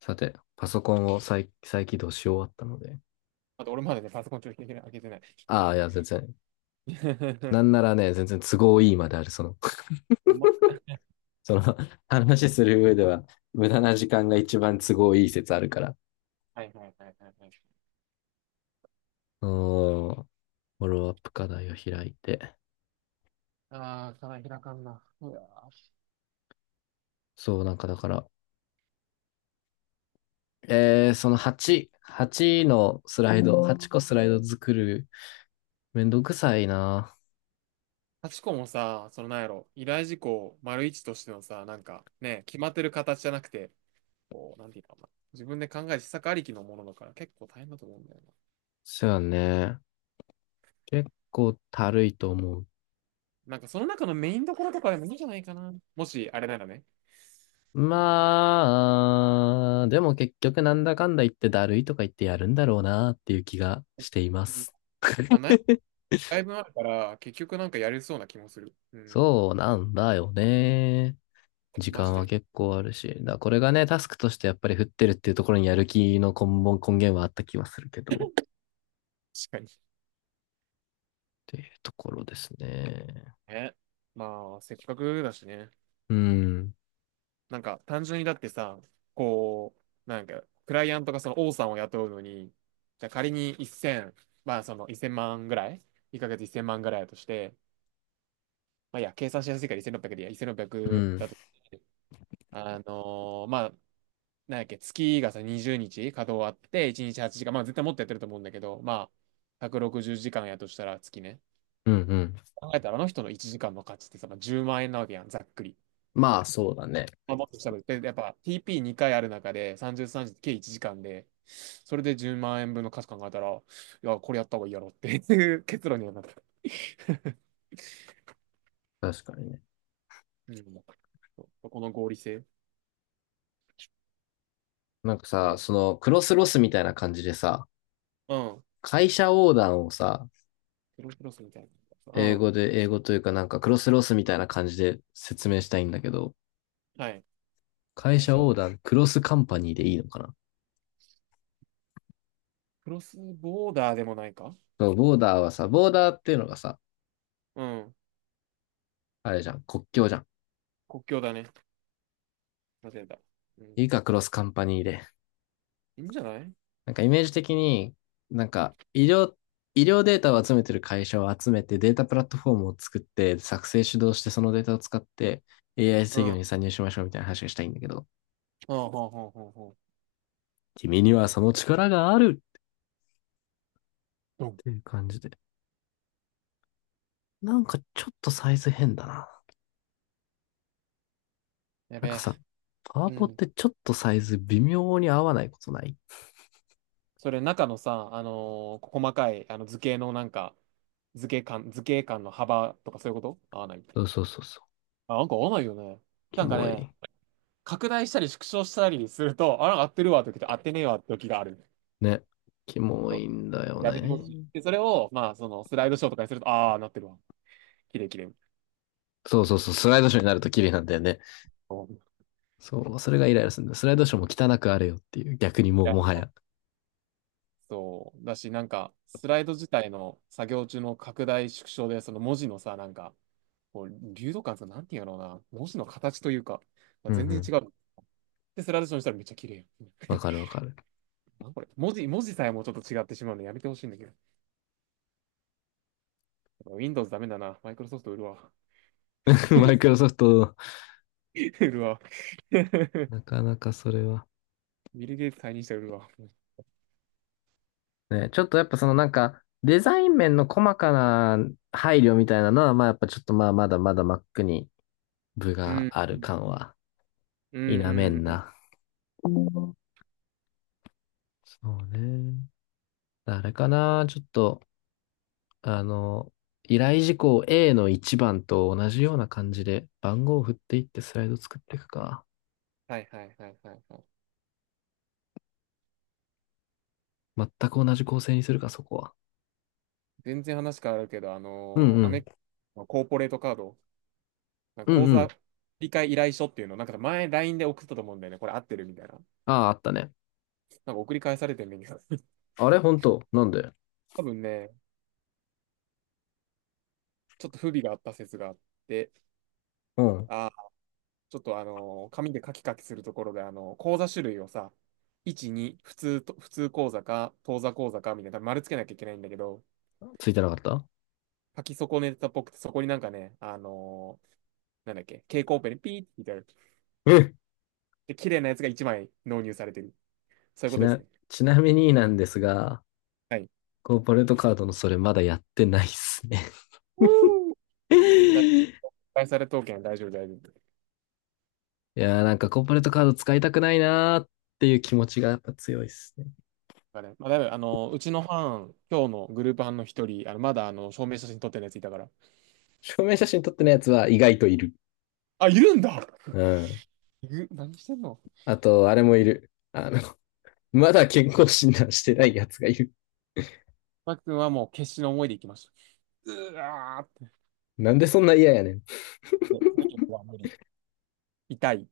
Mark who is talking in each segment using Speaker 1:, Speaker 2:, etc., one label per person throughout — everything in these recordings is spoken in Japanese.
Speaker 1: さて、パソコンを再再起動し終わったので。
Speaker 2: あと俺まだね、パソコンちょっと開けてない。ちょっと。
Speaker 1: ああ、いや、全然。なんならね、全然都合いいまである。
Speaker 2: ほんま、
Speaker 1: その、話する上では、無駄な時間が一番都合いい説あるから。
Speaker 2: はいはいはいはいはい。
Speaker 1: うーん、フォローアップ課題を開いて。
Speaker 2: ああ、課題開かんな。うわー、
Speaker 1: そう、なんかだから、8個スライド作る、めんどくさいな。
Speaker 2: ハチコもさ、そのなんやろ、依頼事項丸一としてのさ、なんかね、決まってる形じゃなくて、こう、なんていうのかな。自分で考える施策ありきのものだから結構大変だと思うんだよな。
Speaker 1: そうやね。結構たるいと思う。
Speaker 2: なんかその中のメインどころとかでもいいんじゃないかな。もし、あれならね。うん、
Speaker 1: まあ、でも結局なんだかんだ言ってだるいとか言ってやるんだろうなっていう気がしています。
Speaker 2: まあ、ない、だいぶあるから、結局なんかやれそうな気もする。うん。
Speaker 1: そうなんだよね。時
Speaker 2: マジ
Speaker 1: 間は
Speaker 2: で。
Speaker 1: 結構あるし。だからこれがね、タスクとしてやっぱり振ってるっていうところにやる気の根本、根源はあった気はするけど。っ
Speaker 2: 確かに。
Speaker 1: ていうところですね。
Speaker 2: ね、まあ、せっかくだしね。
Speaker 1: うん。
Speaker 2: なんか、単純にだってさ、こう、なんか、クライアントがその王さんを雇うのに、じゃあ仮に1000、まあ、その1000万ぐらい？ 1 ヶ月1000万ぐらいだとして、まあ、いいや、計算しやすいから1600でいいや、
Speaker 1: う
Speaker 2: 1600
Speaker 1: ん。
Speaker 2: だと、あのまあ、なんやっけ、月がさ、20日稼働あって、1日8時間、まあ、絶対もっとやってると思うんだけど、まあ、160時間やとしたら月ね。
Speaker 1: うんうん。
Speaker 2: 考えたら、あの人の1時間の価値ってさ、まあ、10万円なわけやん、ざっくり。
Speaker 1: まあ、そうだね。
Speaker 2: まあ、もっとしたぶで、やっぱ TP2 回ある中で30、30、30計1時間で、それで10万円分の価値考えたら、いや、これやった方がいいやろっていう結論にはなった。
Speaker 1: 確かにね。
Speaker 2: うん、そうこの合理性。
Speaker 1: なんかさ、
Speaker 2: そ
Speaker 1: その、クロスロスみたいな感じでさ、
Speaker 2: う、うん。
Speaker 1: 会社横断をさ、
Speaker 2: クロスクロスみたいな。うん。
Speaker 1: 英語というかなんかクロスロスみたいな感じで説明したいんだけど、
Speaker 2: はい。
Speaker 1: 会
Speaker 2: 最
Speaker 1: 社オ
Speaker 2: 初、
Speaker 1: ーダー、クロスカンパニーでいいのかな？
Speaker 2: クロスボーダーでもないか。
Speaker 1: そうボーダーはさ、ボーダーっていうのがさ、
Speaker 2: うん。
Speaker 1: あれじゃん、国境じゃん。
Speaker 2: 国境だね。間違えた。うん。
Speaker 1: いいか、クロスカンパニーで。
Speaker 2: いいんじゃない。
Speaker 1: なんかイメージ的に、なんか医療、医療データを集めてる会社を集めてデータプラットフォームを作って作成主導してそのデータを使って AI
Speaker 2: う
Speaker 1: 制御
Speaker 2: ん。
Speaker 1: に参入しましょうみたいな話がしたいんだけど、
Speaker 2: ほうほうほうほうほう。
Speaker 1: 君にはその力があるっ
Speaker 2: ドン。
Speaker 1: ていう感じで。なんかちょっとサイズ変だな。
Speaker 2: や
Speaker 1: な
Speaker 2: べ
Speaker 1: んか
Speaker 2: え。
Speaker 1: さ、パワ
Speaker 2: う
Speaker 1: ポっ
Speaker 2: ん。
Speaker 1: てちょっとサイズ微妙に合わないことない？
Speaker 2: それ中のさ、細かいあの図形のなんか、図形間の幅とかそういうこと合わないって。
Speaker 1: そうそうそうそ
Speaker 2: あ、なんか合わないよね。
Speaker 1: うキ
Speaker 2: なんか
Speaker 1: モ
Speaker 2: ね、
Speaker 1: い。
Speaker 2: 拡大したり縮小したりすると、あ、なんか合ってるわって時と合ってねえわって時がある。
Speaker 1: ね。キモ
Speaker 2: そう、
Speaker 1: いんだよ
Speaker 2: やめてほしい。
Speaker 1: ね。
Speaker 2: で、それを、まあ、その、スライドショーとかにすると、ああ、なってるわ。綺麗綺麗。
Speaker 1: そうそうそう。スライドショーになると綺麗なんだよね。
Speaker 2: そうい
Speaker 1: そう、それがイライラするんだ。スライドショーも汚くあれよっていう、逆にもうもは
Speaker 2: や、
Speaker 1: や。
Speaker 2: そうだし、なんか、スライド自体の作業中の拡大縮小で、その文字のさ、なんか、こう、流動感さ、なんていうんやろうな、文字の形というか、ま
Speaker 1: う
Speaker 2: あ、
Speaker 1: んう
Speaker 2: 全然違
Speaker 1: ん
Speaker 2: う。で、スライドショーにしたらめっちゃ綺麗やん。
Speaker 1: わかるわかる。
Speaker 2: なんこれ。文字さえもちょっと違ってしまうのやめてほしいんだけど。Windows ダメだな。マイクロソフト売るわ。
Speaker 1: マイクロソフト、
Speaker 2: 売るわ。
Speaker 1: なかなかそれは。
Speaker 2: ビル・ゲイツ退任したら売るわ。
Speaker 1: ね、ちょっとやっぱそのなんか、デザイン面の細かな配慮みたいなのは、まあやっぱちょっとまあまだまだ Mac に部
Speaker 2: う
Speaker 1: が
Speaker 2: ん。
Speaker 1: あ
Speaker 2: う
Speaker 1: る
Speaker 2: ん。
Speaker 1: 感は
Speaker 2: う
Speaker 1: 否め
Speaker 2: ん。
Speaker 1: ん
Speaker 2: うん、
Speaker 1: な。うんそうね。あれかな、ちょっと、あの、依頼事項 A の1番と同じような感じで番号を振っていってスライド作っていくか。
Speaker 2: はいはいはいはいはい。
Speaker 1: 全く同じ構成にするか、そこは。
Speaker 2: 全然話変わるけど、あ
Speaker 1: うん
Speaker 2: の
Speaker 1: う
Speaker 2: ーア
Speaker 1: ん。
Speaker 2: メ、コーポレートカード、なんか
Speaker 1: うん
Speaker 2: 口
Speaker 1: う
Speaker 2: 座
Speaker 1: ん。
Speaker 2: 理解依頼書っていうの、なんか前 LINE で送ったと思うんだよね。これ合ってるみたいな。
Speaker 1: ああ、あったね。
Speaker 2: なんか送り返されてるんだけど。
Speaker 1: あれ本当なんで？
Speaker 2: 多分ね、ちょっと不備があった説があって、
Speaker 1: うん。
Speaker 2: あーちょっとあの、紙でカキカキするところで、あの、口座種類をさ、1、2、普通と、普通口座か、当座口座か、みたいな、丸つけなきゃいけないんだけど、
Speaker 1: ついてなかった？
Speaker 2: 書き損ねたっぽくて、そこになんかね、なんだっけ、蛍光ペンでピーってみたいな。
Speaker 1: え、
Speaker 2: で、綺麗なやつが1枚納入されてる。そういうこ
Speaker 1: ち
Speaker 2: とです
Speaker 1: な、
Speaker 2: ね。
Speaker 1: ちなみになんですが、
Speaker 2: はい。
Speaker 1: コーポレートカードのそれまだやってないっすね。
Speaker 2: うん、だ、 返され刀剣大丈夫、大丈夫。
Speaker 1: いやーなんかコーポレートカード使いたくないなーっていう気持ちがやっぱ強いっすね。
Speaker 2: だからね、まあ、だいぶ、あの、うちの班、今日のグループ班の一人、あの、まだ、あの、証明写真撮ってるやついたから。
Speaker 1: 証明写真撮ってないやつは意外といる。
Speaker 2: あ、いるんだ。
Speaker 1: うん。
Speaker 2: いる、何してんの。
Speaker 1: あと、あれもいる。あの、まだ健康診断してないやつがいる。
Speaker 2: マーク君はもう決死の思いで行きました。うわーって、
Speaker 1: なんでそんな嫌やねん。
Speaker 2: もうは無理。痛い。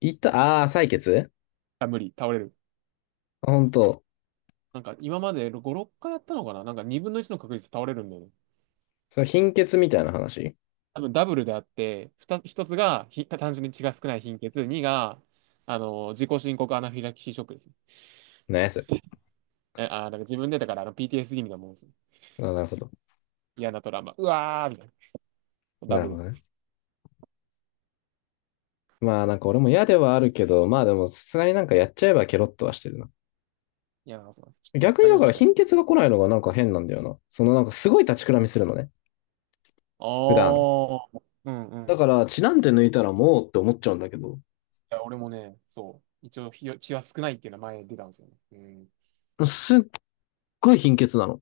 Speaker 1: いた、採血。
Speaker 2: あ、無理。倒れる。
Speaker 1: あ、ほんと。
Speaker 2: なんか今まで5、6回やったのかな、なんか2分の1の確率で倒れるんだよね。
Speaker 1: その貧血みたいな話。
Speaker 2: 多分ダブルであって、ふた1つがひ単純に血が少ない貧血、2が、あの、自己申告アナフィラキシーショックですね。
Speaker 1: 何やそれ。
Speaker 2: え、だから自分でだからあの PTSD みたいなもんですね。
Speaker 1: あ、なるほど。
Speaker 2: 嫌なトラウマ。うわーみたいな。ダ
Speaker 1: なる
Speaker 2: ブ
Speaker 1: ほ
Speaker 2: ル。
Speaker 1: どね。まあなんか俺も嫌ではあるけど、まあでもさすがになんかやっちゃえばケロッとはしてるな。
Speaker 2: いやー、そうちょっと3
Speaker 1: 逆に
Speaker 2: 日
Speaker 1: だ
Speaker 2: 用意
Speaker 1: か
Speaker 2: し
Speaker 1: ら
Speaker 2: ちゃう。
Speaker 1: 貧血が来ないのがなんか変なんだよな。そのなんかすごい立ちくらみするのね。普段。
Speaker 2: ああ、うんう
Speaker 1: だ
Speaker 2: ん。い
Speaker 1: から血なんて抜いたらもうって思っちゃうんだけど、
Speaker 2: や、俺もね、そう。一応、ひよ血は少ないっていうのは前出たんですよね。うん。
Speaker 1: すっごい貧血なの。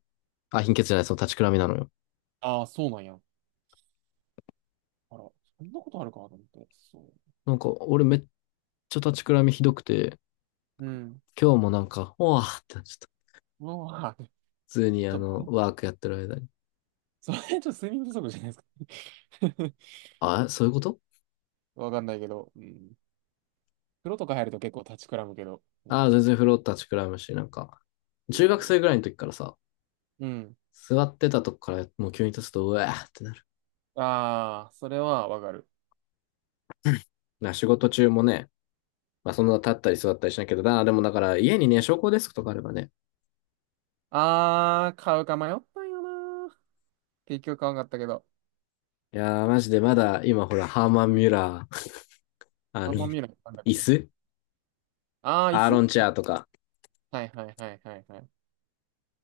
Speaker 1: あ、貧血じゃない、その立ちくらみなのよ。
Speaker 2: ああ、そうなんや。あら、そんなことあるかと思って。そ
Speaker 1: なんか、俺めっちゃ立ちくらみひどくて、
Speaker 2: う。うん。
Speaker 1: 今日もなんか、おわーってなっちゃった。
Speaker 2: もう、は。
Speaker 1: 普通に
Speaker 2: ち
Speaker 1: あ
Speaker 2: ょっと、
Speaker 1: の、ワークやってる間に。
Speaker 2: それちょっと睡眠不足じゃないですか。
Speaker 1: あ、そういうこと？
Speaker 2: わかんないけど、うん。風呂とか入ると結構立ちくらむけど。う
Speaker 1: あ、全
Speaker 2: ん。
Speaker 1: 然風呂立ちくらむし、なんか、中学生ぐらいの時からさ、
Speaker 2: うん。
Speaker 1: 座ってたとこからもう急に立つと、うわーってなる。
Speaker 2: ああ、それはわかる。
Speaker 1: な、仕事中もね、まあそんな立ったり座ったりしないけど、でもだから家にね、昇降デスクとかあればね、
Speaker 2: ああ、買うか迷ったんよな。結局買わなかったけど。
Speaker 1: いやー、マジでまだ今ほら、ハーマン・ミュラー、あ
Speaker 2: あ
Speaker 1: の、
Speaker 2: んま見ない。なんだっ
Speaker 1: 椅
Speaker 2: け。
Speaker 1: 子
Speaker 2: ああ、椅
Speaker 1: アーロ
Speaker 2: 子、
Speaker 1: ンチェアとか、
Speaker 2: はいはいはいはいはい。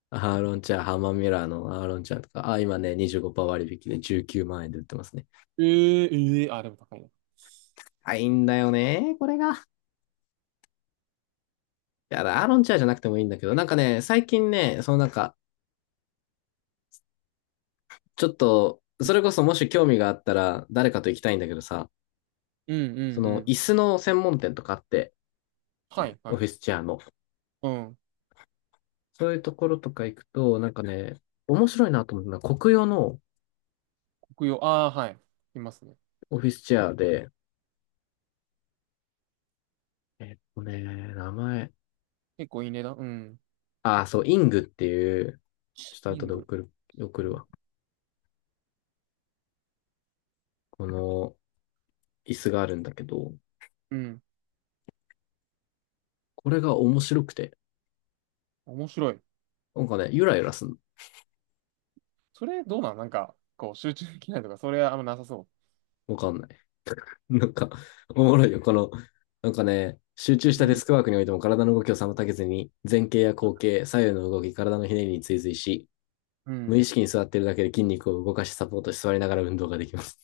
Speaker 1: アーロンチャーハーマンミュラーのアーロンチャーとか、あ、今ね、25%割引で19万円で売ってますね。
Speaker 2: ええええ、あ、でも高いな。
Speaker 1: あ、いいんだよね、これが。いや、アーロンチャーじゃなくてもいいんだけど、なんかね、最近ね、そのなんか、ちょっと、それこそもし興味があったら、誰かと行きたいんだけどさ、
Speaker 2: うんう
Speaker 1: そ
Speaker 2: んう
Speaker 1: の、椅
Speaker 2: ん。
Speaker 1: 子の専門店とかあって、
Speaker 2: はい
Speaker 1: オ
Speaker 2: は
Speaker 1: フィ
Speaker 2: い。
Speaker 1: スチェアの。
Speaker 2: うん。
Speaker 1: そういうところとか行くと、なんかね、面白いなと思うのは、国用の
Speaker 2: 国用。ああ、はい。いますね。
Speaker 1: オフィスチェアで、えっとね、名前、
Speaker 2: 結構いい値段。うん。
Speaker 1: あ、そう、イングっていう、ちょっ
Speaker 2: リ
Speaker 1: と後
Speaker 2: ン
Speaker 1: で
Speaker 2: グ。
Speaker 1: 送る、送るわ。この、椅子があるんだけど、
Speaker 2: うん。
Speaker 1: これが面白くて、
Speaker 2: 面白い。
Speaker 1: なんかね、ゆらゆらすんの。
Speaker 2: それどうなんなんか、こう、集中できないとか、それはあんまなさそ
Speaker 1: わかんない。なんか、おもろいよ。この、なんかね、集中し
Speaker 2: う。う
Speaker 1: たデ
Speaker 2: ん。
Speaker 1: スクワークにおいても体の動きを妨げずに、前傾や後傾、左右の動き、体のひねりに追随し、
Speaker 2: う
Speaker 1: 無
Speaker 2: ん。
Speaker 1: 意識に座ってるだけで筋肉を動かしサポートし座りながら運動ができます。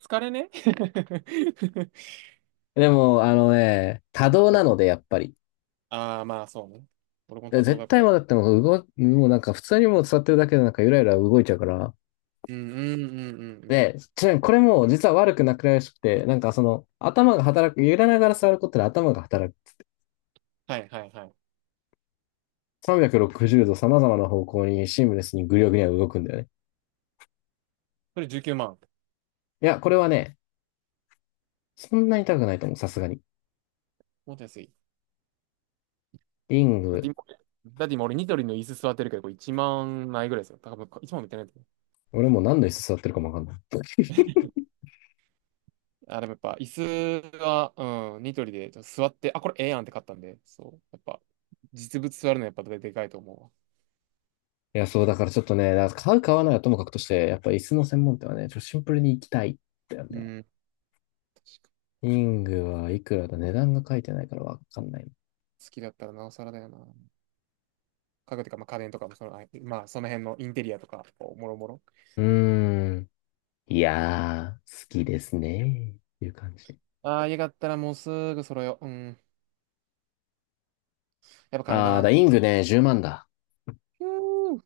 Speaker 2: 疲れね。
Speaker 1: でも、あのね、多動
Speaker 2: う
Speaker 1: な
Speaker 2: ん。
Speaker 1: ので、やっぱり。
Speaker 2: ああ、まあそうね。俺も多動
Speaker 1: 絶
Speaker 2: だか
Speaker 1: 対
Speaker 2: ら。
Speaker 1: もだってもう動、もうなんか普通にもう座ってるだけでなんかゆらゆら動いちゃうから、
Speaker 2: うん、うん、うん、うん、うん。
Speaker 1: で、ちなみにこれも実は悪くなくらいしくて、なんかその頭が働く、揺らながら座ることで頭が働く。
Speaker 2: はいはいはい。
Speaker 1: 360度様々な方向にシームレスにぐりょぐりょ動くんだよね。
Speaker 2: それ19万。
Speaker 1: いや、これはね、そんなに痛くないと思う、さすがに。
Speaker 2: もっと安い。
Speaker 1: リン
Speaker 2: だって
Speaker 1: グ、
Speaker 2: 今、だって今、俺ニトリの椅子座ってるけど、これ1万ないぐらいですよ。多分1万もいってないと思う。
Speaker 1: 俺もう何の椅子座ってるかもわかんない。
Speaker 2: あ、でもやっぱ椅子は、うん、ニトリでちょっと座って、あ、これええやんって買ったんで、そう。やっぱ、実物座るのやっぱでかいと思
Speaker 1: いや、そう、だからちょっとね、だから買う買わないはともかくとして、やっぱ椅子の専門店はね、ちょっとシンプルに行きたいんだよ
Speaker 2: うわ。う
Speaker 1: ね。
Speaker 2: ん。
Speaker 1: リングはいくらだ、値段が書いてないからわかんない。
Speaker 2: 好きだったらなおさらだよな。家具とか、まあ、家電とかもその、あ、まあ、その辺のインテリアとか、こうもろもろ。
Speaker 1: うーん。いやー、好きですね。っていう感じで。
Speaker 2: ああ、家買ったらもうすぐ揃えよう。うん。やっぱ金だ
Speaker 1: ああ、
Speaker 2: な。
Speaker 1: イングね、10万だ。
Speaker 2: ひゅー、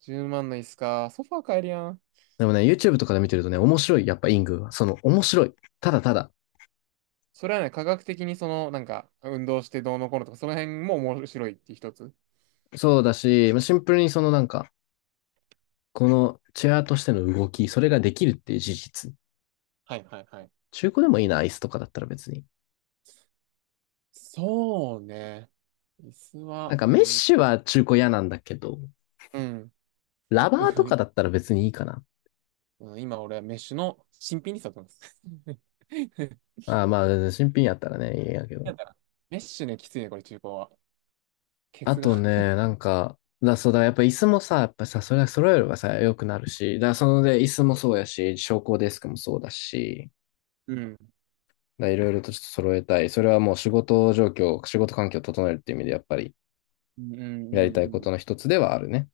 Speaker 2: 10万の椅子か。ソファー買えるやん。
Speaker 1: でもね、YouTube とかで見てるとね、面白い。やっぱイングは。その、面白い。ただただ。
Speaker 2: それはね、科学的にその、なんか、運動してどうのこうのとか、その辺も面白いって一つ。
Speaker 1: そうだし、まあシンプルにそのなんか、このチェアとしての動き、それができるっていう事実。
Speaker 2: はいはいはい。
Speaker 1: 中古でもいいな、アイスとかだったら別に。
Speaker 2: そうね。椅子
Speaker 1: な
Speaker 2: は、
Speaker 1: んか
Speaker 2: う
Speaker 1: メッ
Speaker 2: ん、
Speaker 1: シは中古嫌なんだけど、
Speaker 2: うん。
Speaker 1: ラバーと かだったら別にいいかな。
Speaker 2: うん、今俺はメッシュの新品に座ってます。
Speaker 1: ああ、まあ、新品やったらね、いいやけ
Speaker 2: だ
Speaker 1: ど。
Speaker 2: からメッシュね、きついね、これ中古は。ケ
Speaker 1: あ
Speaker 2: ツが。
Speaker 1: とね、なんか、そうだ、やっぱ椅子もさ、やっぱさ、それは揃えればさ、良くなるし、そので、椅子もそうやし、昇降デスクもそうだし、
Speaker 2: うん。
Speaker 1: だからいろいろとちょっと揃えたい。それはもう仕事状況、仕事環境を整えるっていう意味で、やっぱり
Speaker 2: うんうんう
Speaker 1: やりたい
Speaker 2: ん
Speaker 1: こ
Speaker 2: うん。
Speaker 1: との一つではあるね。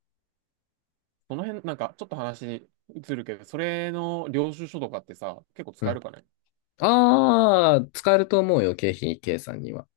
Speaker 2: その辺、なんか、ちょっと話移るけど、それの領収書とかってさ、結構
Speaker 1: う
Speaker 2: 使える
Speaker 1: ん。
Speaker 2: かね
Speaker 1: ああ、使えると思うよ、経費計算には。